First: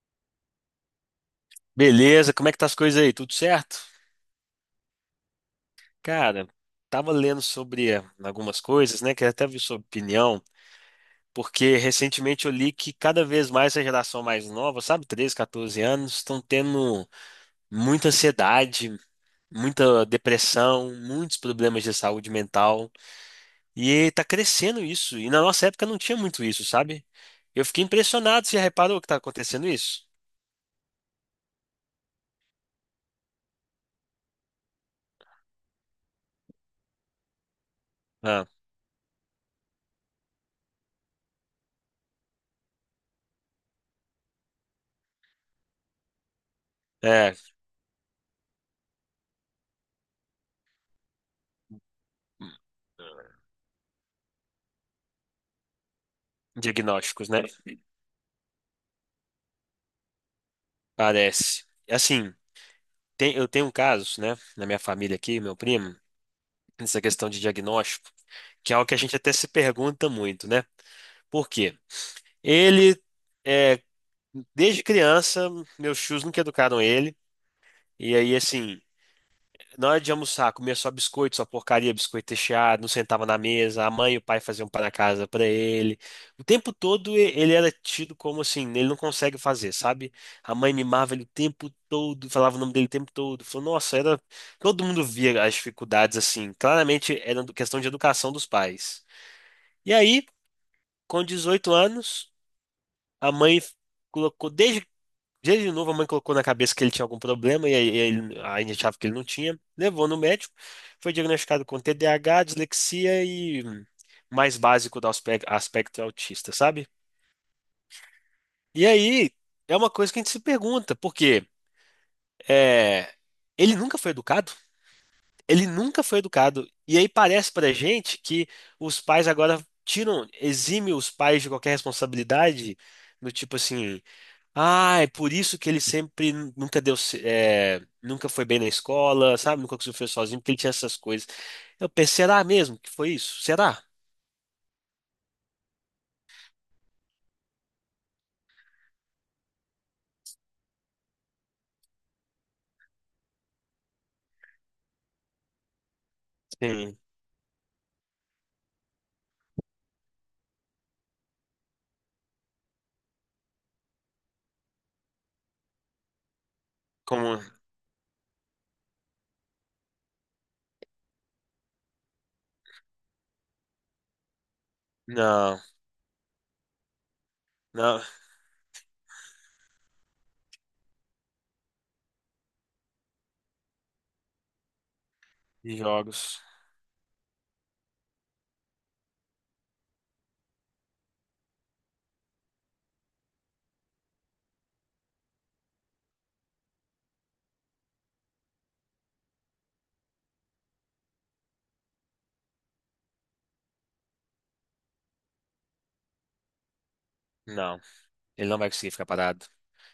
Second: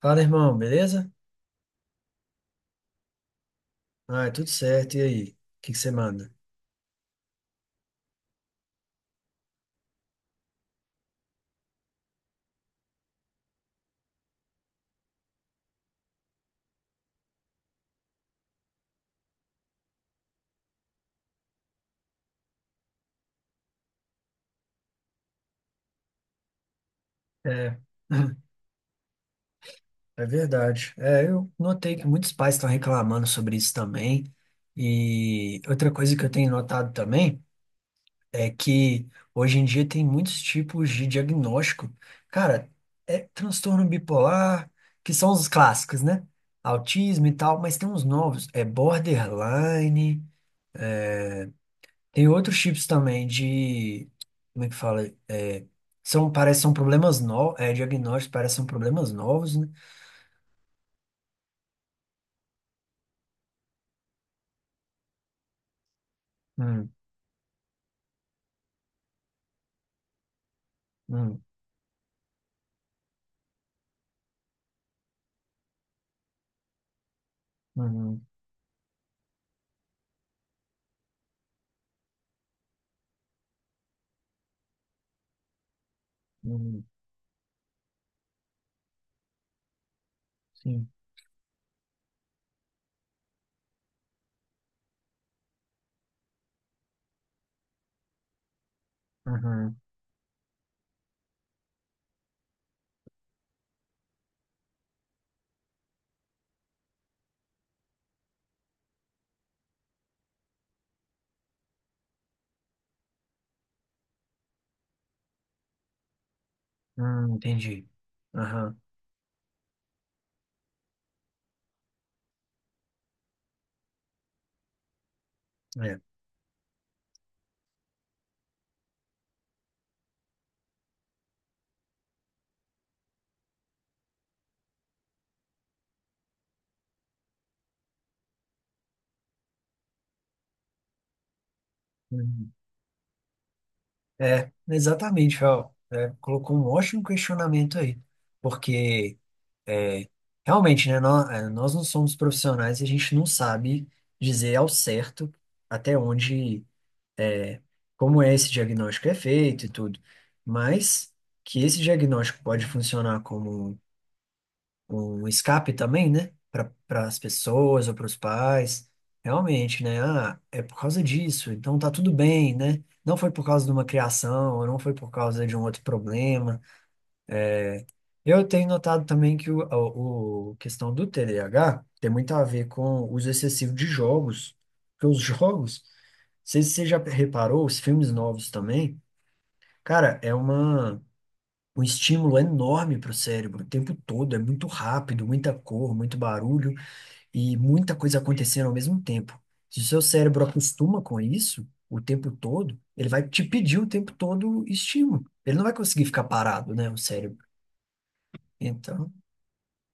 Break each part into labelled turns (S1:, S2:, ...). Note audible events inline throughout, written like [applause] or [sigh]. S1: Fala, irmão, beleza?
S2: Beleza, como é que tá as coisas aí? Tudo certo?
S1: Ah, é tudo certo. E aí? O que que você manda?
S2: Cara, tava lendo sobre algumas coisas, né? Queria até ver sua opinião, porque recentemente eu li que cada vez mais a geração mais nova, sabe, 13, 14 anos, estão tendo muita ansiedade, muita depressão, muitos problemas de saúde mental, e tá crescendo isso. E na nossa época não tinha muito isso, sabe? Eu
S1: É,
S2: fiquei impressionado, você já reparou que tá acontecendo isso?
S1: é verdade. Eu notei que muitos pais estão reclamando sobre isso também. E outra coisa que eu tenho notado também
S2: Ah,
S1: é que hoje em dia tem muitos tipos de diagnóstico. Cara, é transtorno bipolar, que são os clássicos, né? Autismo e
S2: é,
S1: tal, mas tem uns novos. É borderline. Tem outros chips também de. Como é que fala? É, são, parece, que são problemas
S2: diagnósticos, né?
S1: novos. Diagnósticos parecem são problemas novos, né?
S2: Parece. Assim. Eu tenho um caso, né, na minha família aqui, meu primo,
S1: Hum,
S2: nessa questão de diagnóstico, que é algo que a gente até se pergunta muito, né?
S1: hum,
S2: Por quê? Ele, é, desde criança, meus tios nunca educaram ele, e
S1: uhum,
S2: aí, assim, na hora de almoçar, comia só biscoito, só porcaria, biscoito recheado, não sentava na mesa, a mãe e o pai faziam um pão na casa pra ele. O tempo
S1: uhum,
S2: todo ele era tido como assim, ele não consegue fazer, sabe? A mãe
S1: sim.
S2: mimava ele o tempo todo, falava o nome dele o tempo todo. Falou, nossa, era. Todo mundo via as dificuldades assim. Claramente era questão de educação dos pais.
S1: Uhum,
S2: E aí, com 18 anos, a mãe colocou desde dia de novo, a mãe colocou na cabeça que ele tinha algum problema e aí ele, a gente achava que ele não tinha. Levou no médico, foi diagnosticado com TDAH, dislexia e mais básico do aspecto autista, sabe?
S1: entendi. Aham,
S2: E aí é uma coisa que a gente se pergunta, porque é, ele nunca foi educado, ele
S1: é.
S2: nunca foi educado. E aí parece pra gente que os pais agora tiram, exime os pais de qualquer responsabilidade, do tipo assim. Ah, é por isso que ele sempre nunca deu, nunca foi bem na escola, sabe? Nunca conseguiu fazer sozinho, porque ele tinha essas coisas. Eu pensei, será
S1: Uhum.
S2: mesmo que foi isso? Será?
S1: É, exatamente, Fel. Colocou um ótimo questionamento aí. Porque, é, realmente, né? Nós, nós não somos profissionais e a gente não sabe dizer ao certo até onde.
S2: Sim.
S1: é, Como é esse diagnóstico é feito e tudo, mas que esse diagnóstico pode funcionar como um escape também, né? Para as
S2: Como?
S1: pessoas ou para os pais, realmente, né? Ah, é por causa disso, então tá tudo bem, né? Não foi por causa de uma criação, ou não foi por causa de
S2: Não,
S1: um outro problema.
S2: não.
S1: Eu tenho notado também que o questão do TDAH tem muito a ver com o uso excessivo de jogos, porque os
S2: Em
S1: jogos, não
S2: jogos.
S1: sei se você já reparou, os filmes novos também. Cara, um estímulo enorme para o cérebro o tempo todo. É muito rápido, muita cor, muito barulho e muita coisa acontecendo ao mesmo tempo. Se o seu cérebro acostuma com isso o tempo todo, ele vai te pedir o tempo todo estímulo. Ele não vai conseguir ficar parado, né, o cérebro.
S2: Não. Ele não vai conseguir ficar
S1: Então,
S2: parado.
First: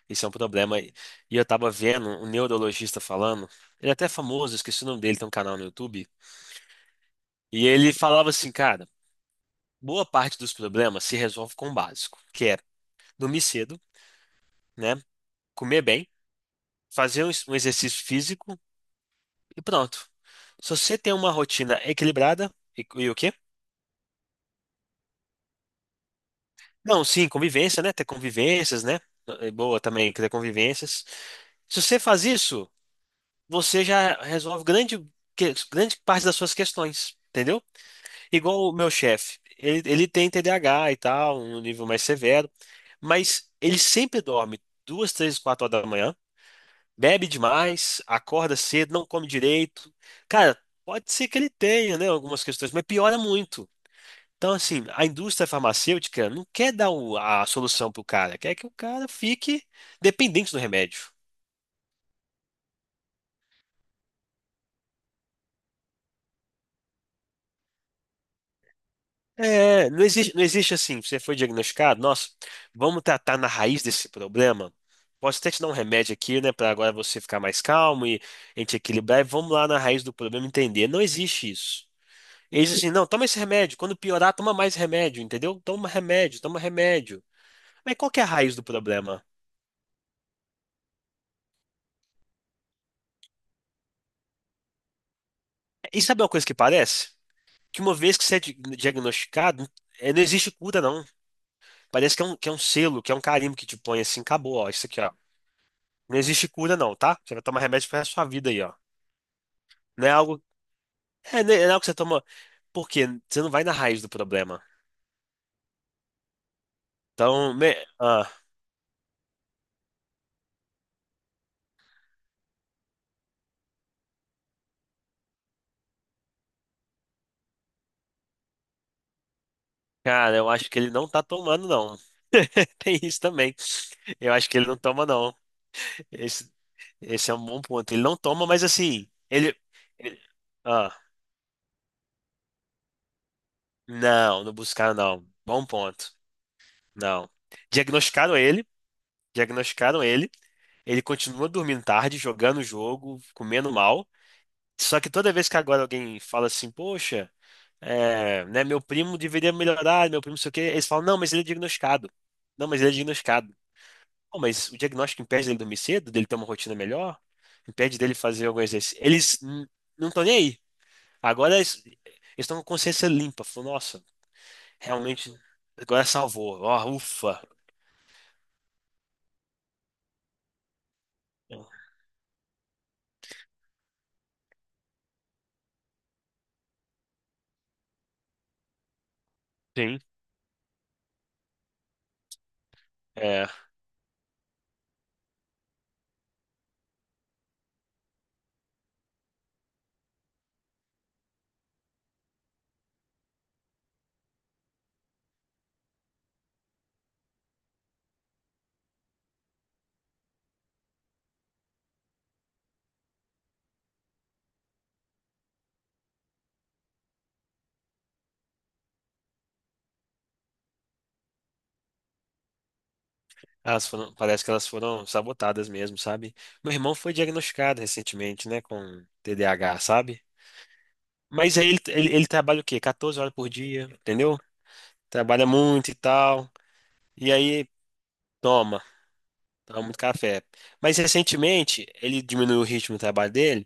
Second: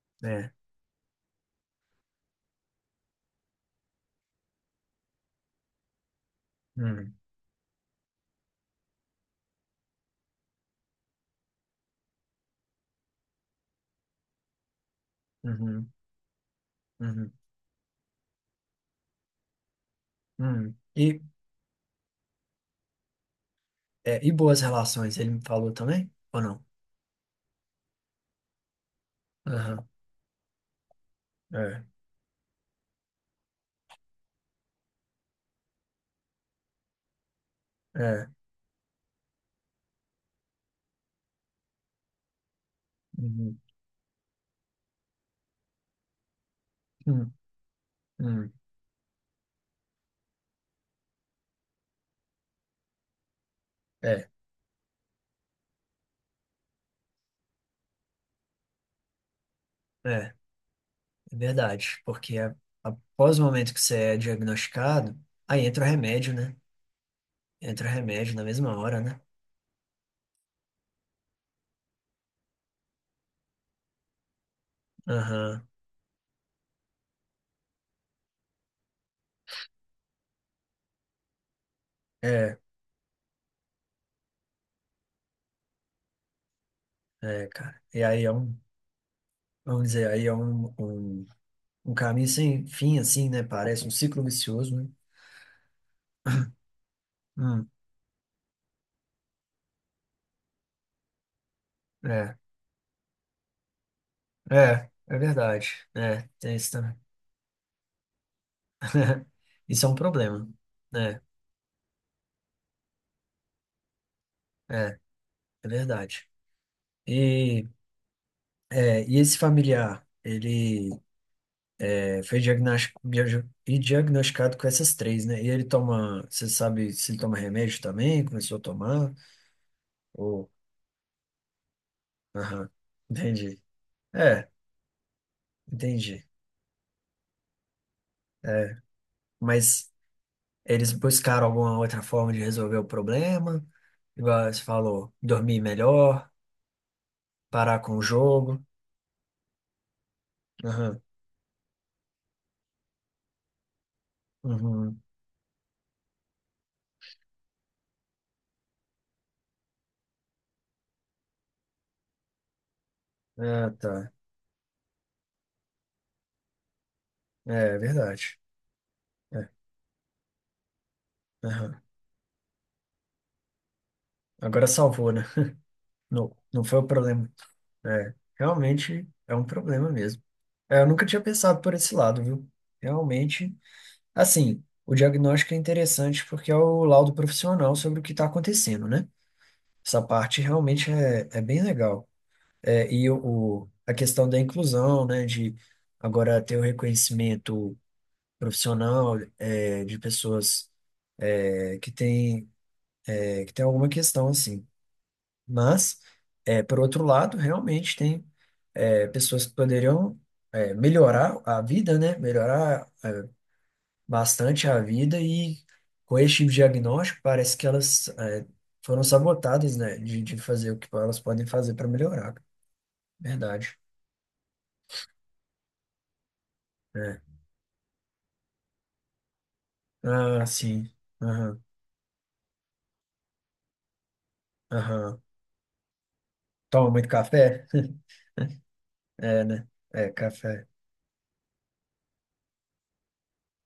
S2: Isso é um
S1: é.
S2: problema. E eu tava vendo um neurologista falando, ele é até famoso, esqueci o nome dele, tem um canal no YouTube.
S1: Hum,
S2: E ele falava assim, cara, boa parte dos problemas se resolve com o básico, que é dormir cedo, né? Comer
S1: uhum,
S2: bem fazer um
S1: uhum,
S2: um exercício físico e pronto. Se
S1: hum.
S2: você tem
S1: E,
S2: uma rotina equilibrada, e o quê?
S1: é, e boas relações, ele me falou também? Ou não?
S2: Não, sim, convivência, né? Ter convivências, né? É boa
S1: Aham,
S2: também ter convivências. Se
S1: é,
S2: você faz isso, você já resolve grande, grande parte das suas questões, entendeu?
S1: é.
S2: Igual o meu chefe. Ele tem TDAH e tal, um nível mais severo, mas
S1: Uhum,
S2: ele sempre dorme 2, 3, 4 horas da manhã. Bebe
S1: hum,
S2: demais,
S1: hum,
S2: acorda cedo, não come direito. Cara, pode ser que ele tenha, né, algumas questões, mas piora muito.
S1: é,
S2: Então, assim, a indústria farmacêutica não quer dar a solução pro cara, quer que o cara fique
S1: é.
S2: dependente do remédio.
S1: É verdade, porque após o momento que você é diagnosticado, aí entra o remédio, né? Entra o remédio na mesma hora, né?
S2: É, não existe, não existe assim, você foi diagnosticado, nossa, vamos tratar na raiz desse problema. Posso até te
S1: Aham.
S2: dar um remédio aqui, né, para agora você ficar mais calmo e a gente equilibrar e vamos lá na raiz do problema entender. Não existe isso.
S1: É,
S2: Eles assim, não, toma esse remédio. Quando piorar, toma mais remédio, entendeu? Toma remédio, toma remédio.
S1: é, cara.
S2: Mas qual que é a raiz do problema?
S1: Vamos dizer, aí é um caminho sem fim, assim, né? Parece um ciclo vicioso, né?
S2: E sabe uma coisa que parece?
S1: Hum,
S2: Que uma vez que você é diagnosticado, não existe cura, não. Parece
S1: é,
S2: que é um selo, que é um carimbo que te põe assim, acabou, ó, isso
S1: é,
S2: aqui, ó.
S1: é verdade.
S2: Não
S1: É,
S2: existe
S1: tem isso
S2: cura,
S1: também.
S2: não, tá? Você vai tomar remédio pro resto da sua vida aí, ó.
S1: [laughs] Isso é um
S2: Não é algo.
S1: problema, né?
S2: É, não é algo que você toma. Por quê? Você não vai na raiz do problema.
S1: É, é verdade.
S2: Então,
S1: E, é, e esse familiar, ele. É, foi diagnosticado com essas três, né? E ele toma, você sabe se ele toma remédio também? Começou a tomar?
S2: cara,
S1: Ou,
S2: eu acho que ele não tá tomando, não.
S1: aham,
S2: [laughs] Tem isso também.
S1: entendi.
S2: Eu
S1: É,
S2: acho que ele não toma, não.
S1: entendi.
S2: Esse, esse é um bom ponto. Ele não toma, mas
S1: É,
S2: assim,
S1: mas
S2: ele-
S1: eles
S2: ah,
S1: buscaram alguma outra forma de resolver o problema?
S2: não,
S1: Igual
S2: não
S1: você
S2: buscaram
S1: falou,
S2: não.
S1: dormir
S2: Bom ponto.
S1: melhor,
S2: Não.
S1: parar com o
S2: Diagnosticaram
S1: jogo.
S2: ele, diagnosticaram ele.
S1: Aham,
S2: Ele continua dormindo tarde, jogando o jogo, comendo mal. Só
S1: uhum.
S2: que toda vez que agora alguém fala assim, poxa, é, né, meu primo deveria melhorar, meu primo não sei o quê, eles falam, não, mas ele é diagnosticado. Não, mas ele é diagnosticado.
S1: Ah, tá.
S2: Pô, mas o diagnóstico impede dele dormir cedo, dele ter uma rotina melhor,
S1: É, é
S2: impede dele
S1: verdade.
S2: fazer algum exercício. Eles
S1: É,
S2: não estão nem aí. Agora
S1: aham.
S2: eles estão com consciência limpa. Falou, nossa,
S1: Agora salvou, né?
S2: realmente, agora
S1: Não,
S2: salvou.
S1: não foi o
S2: Ó,
S1: problema.
S2: ufa.
S1: É, realmente é um problema mesmo. É, eu nunca tinha pensado por esse lado, viu? Realmente, assim, o diagnóstico é interessante porque é o laudo profissional sobre o que está acontecendo, né?
S2: Sim.
S1: Essa parte realmente é, é bem legal. É, e
S2: É,
S1: a questão da inclusão, né? De agora ter o reconhecimento profissional de pessoas que têm, que tem alguma questão assim. Mas, por outro lado, realmente tem pessoas que poderiam melhorar a vida, né? Melhorar bastante a vida e com esse tipo de diagnóstico parece que elas foram sabotadas, né, de fazer o que elas podem fazer para melhorar. Verdade.
S2: elas foram, parece que elas foram sabotadas mesmo, sabe? Meu irmão foi
S1: É.
S2: diagnosticado recentemente, né, com TDAH, sabe?
S1: Ah, sim.
S2: Mas
S1: Aham,
S2: aí ele trabalha o quê? 14 horas por dia, entendeu?
S1: aham.
S2: Trabalha muito e tal.
S1: Toma muito
S2: E
S1: café?
S2: aí,
S1: [laughs]
S2: toma,
S1: É, né?
S2: toma muito
S1: É,
S2: café.
S1: café.
S2: Mas recentemente, ele diminuiu o ritmo do trabalho dele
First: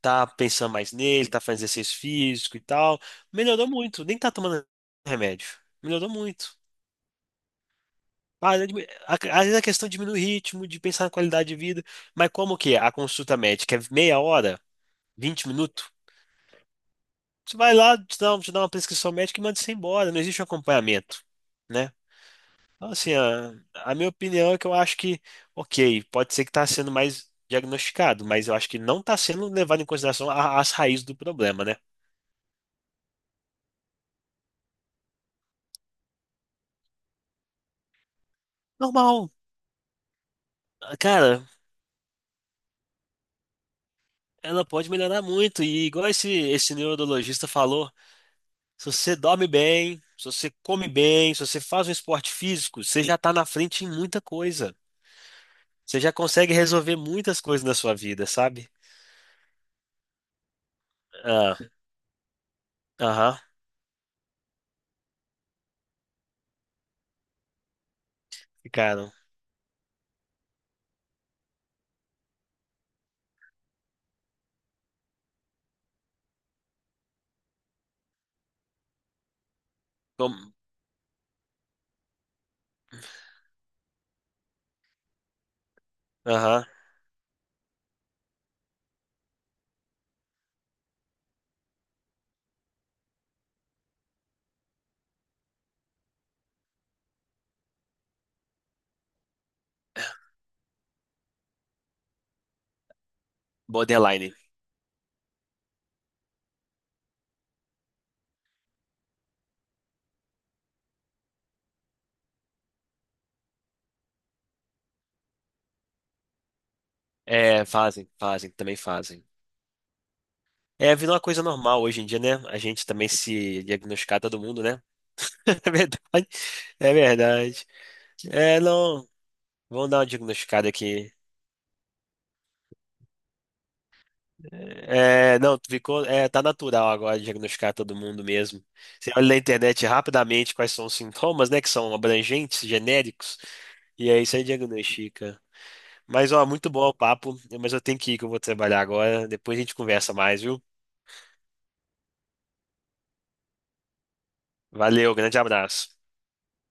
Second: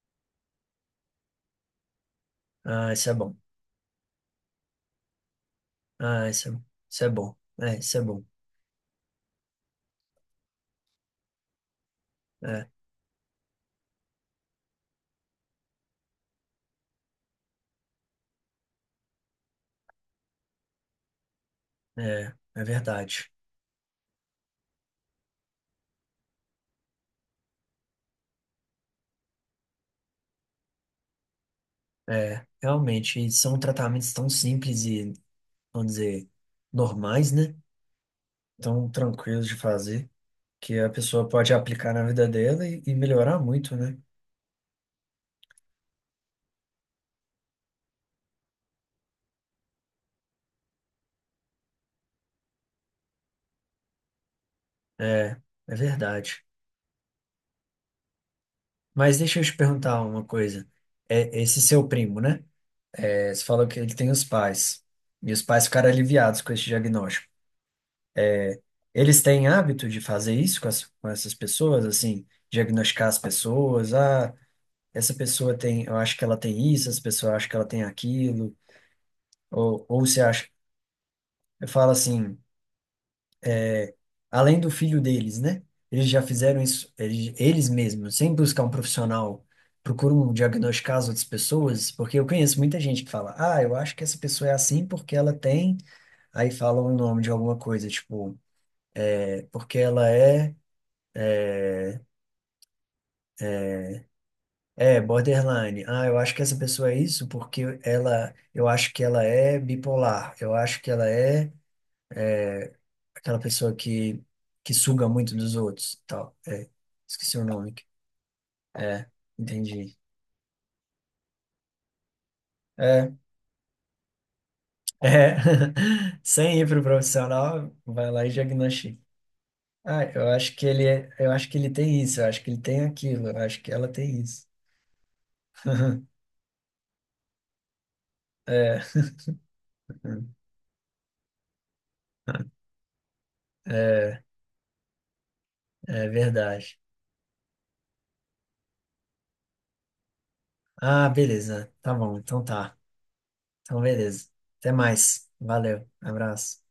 S2: tá pensando mais nele, tá fazendo exercício físico e
S1: Ah,
S2: tal.
S1: isso é bom.
S2: Melhorou muito, nem tá tomando remédio. Melhorou
S1: Ah,
S2: muito.
S1: isso é bom. É, isso é bom.
S2: Ah, às vezes a questão diminui o ritmo, de pensar na qualidade de vida, mas como
S1: É,
S2: que é? A consulta médica é meia hora, 20 minutos, você vai lá, te dá uma prescrição médica e manda você embora, não existe um acompanhamento, né?
S1: é, é
S2: Então, assim,
S1: verdade.
S2: a minha opinião é que eu acho que, ok, pode ser que está sendo mais diagnosticado, mas eu acho que não está sendo levado em consideração as raízes do problema, né?
S1: É, realmente, e são tratamentos tão simples e, vamos dizer, normais, né? Tão
S2: Normal,
S1: tranquilos de fazer. Que a pessoa
S2: cara,
S1: pode aplicar na vida dela e melhorar muito, né?
S2: ela pode melhorar muito. E igual esse neurologista falou, se você dorme bem, se você come bem, se você faz um esporte físico, você já tá na frente em muita coisa.
S1: É, é
S2: Você já
S1: verdade.
S2: consegue resolver muitas coisas na sua vida, sabe?
S1: Mas deixa eu te perguntar uma coisa. É
S2: Ah,
S1: esse seu primo, né? É,
S2: aham,
S1: você falou que ele tem os pais. E os pais ficaram aliviados com esse diagnóstico.
S2: ficaram.
S1: Eles têm hábito de fazer isso com, com essas pessoas, assim, diagnosticar as pessoas. Ah, essa pessoa tem, eu acho que ela tem isso, essa pessoa acha que ela tem aquilo. Ou você acha,
S2: Como-
S1: eu falo assim. Além do filho deles, né? Eles já fizeram
S2: Aham,
S1: isso, eles mesmos, sem buscar um profissional, procuram diagnosticar as outras pessoas, porque eu conheço muita gente que fala, ah, eu acho que essa pessoa é assim porque ela tem, aí fala o nome de alguma coisa, tipo, é porque ela é,
S2: borderline.
S1: é, borderline, ah, eu acho que essa pessoa é isso porque ela, eu acho que ela é bipolar, eu acho que ela é aquela pessoa que suga muito dos outros, tal, é, esqueci o
S2: É,
S1: nome,
S2: fazem, fazem, também
S1: é,
S2: fazem.
S1: entendi.
S2: É, virou uma coisa normal hoje em dia, né? A gente também
S1: É.
S2: se diagnosticar todo mundo, né?
S1: É,
S2: [laughs] É
S1: [laughs]
S2: verdade.
S1: sem ir para o
S2: É verdade.
S1: profissional, vai lá e
S2: É,
S1: diagnostica.
S2: não. Vamos dar
S1: Ah,
S2: uma
S1: eu acho que
S2: diagnosticada
S1: ele,
S2: aqui.
S1: eu acho que ele tem isso, eu acho que ele tem aquilo, eu acho que ela tem isso.
S2: É, não, tu ficou,
S1: [laughs]
S2: é, tá natural agora diagnosticar todo mundo mesmo.
S1: É,
S2: Você olha na internet rapidamente quais são os sintomas, né, que são abrangentes, genéricos, e
S1: é,
S2: aí você diagnostica.
S1: é
S2: Mas, ó, muito
S1: verdade.
S2: bom o papo, mas eu tenho que ir que eu vou trabalhar agora. Depois a gente conversa mais, viu?
S1: Ah, beleza. Tá bom, então tá. Então, beleza. Até
S2: Valeu,
S1: mais.
S2: grande
S1: Valeu.
S2: abraço.
S1: Abraço.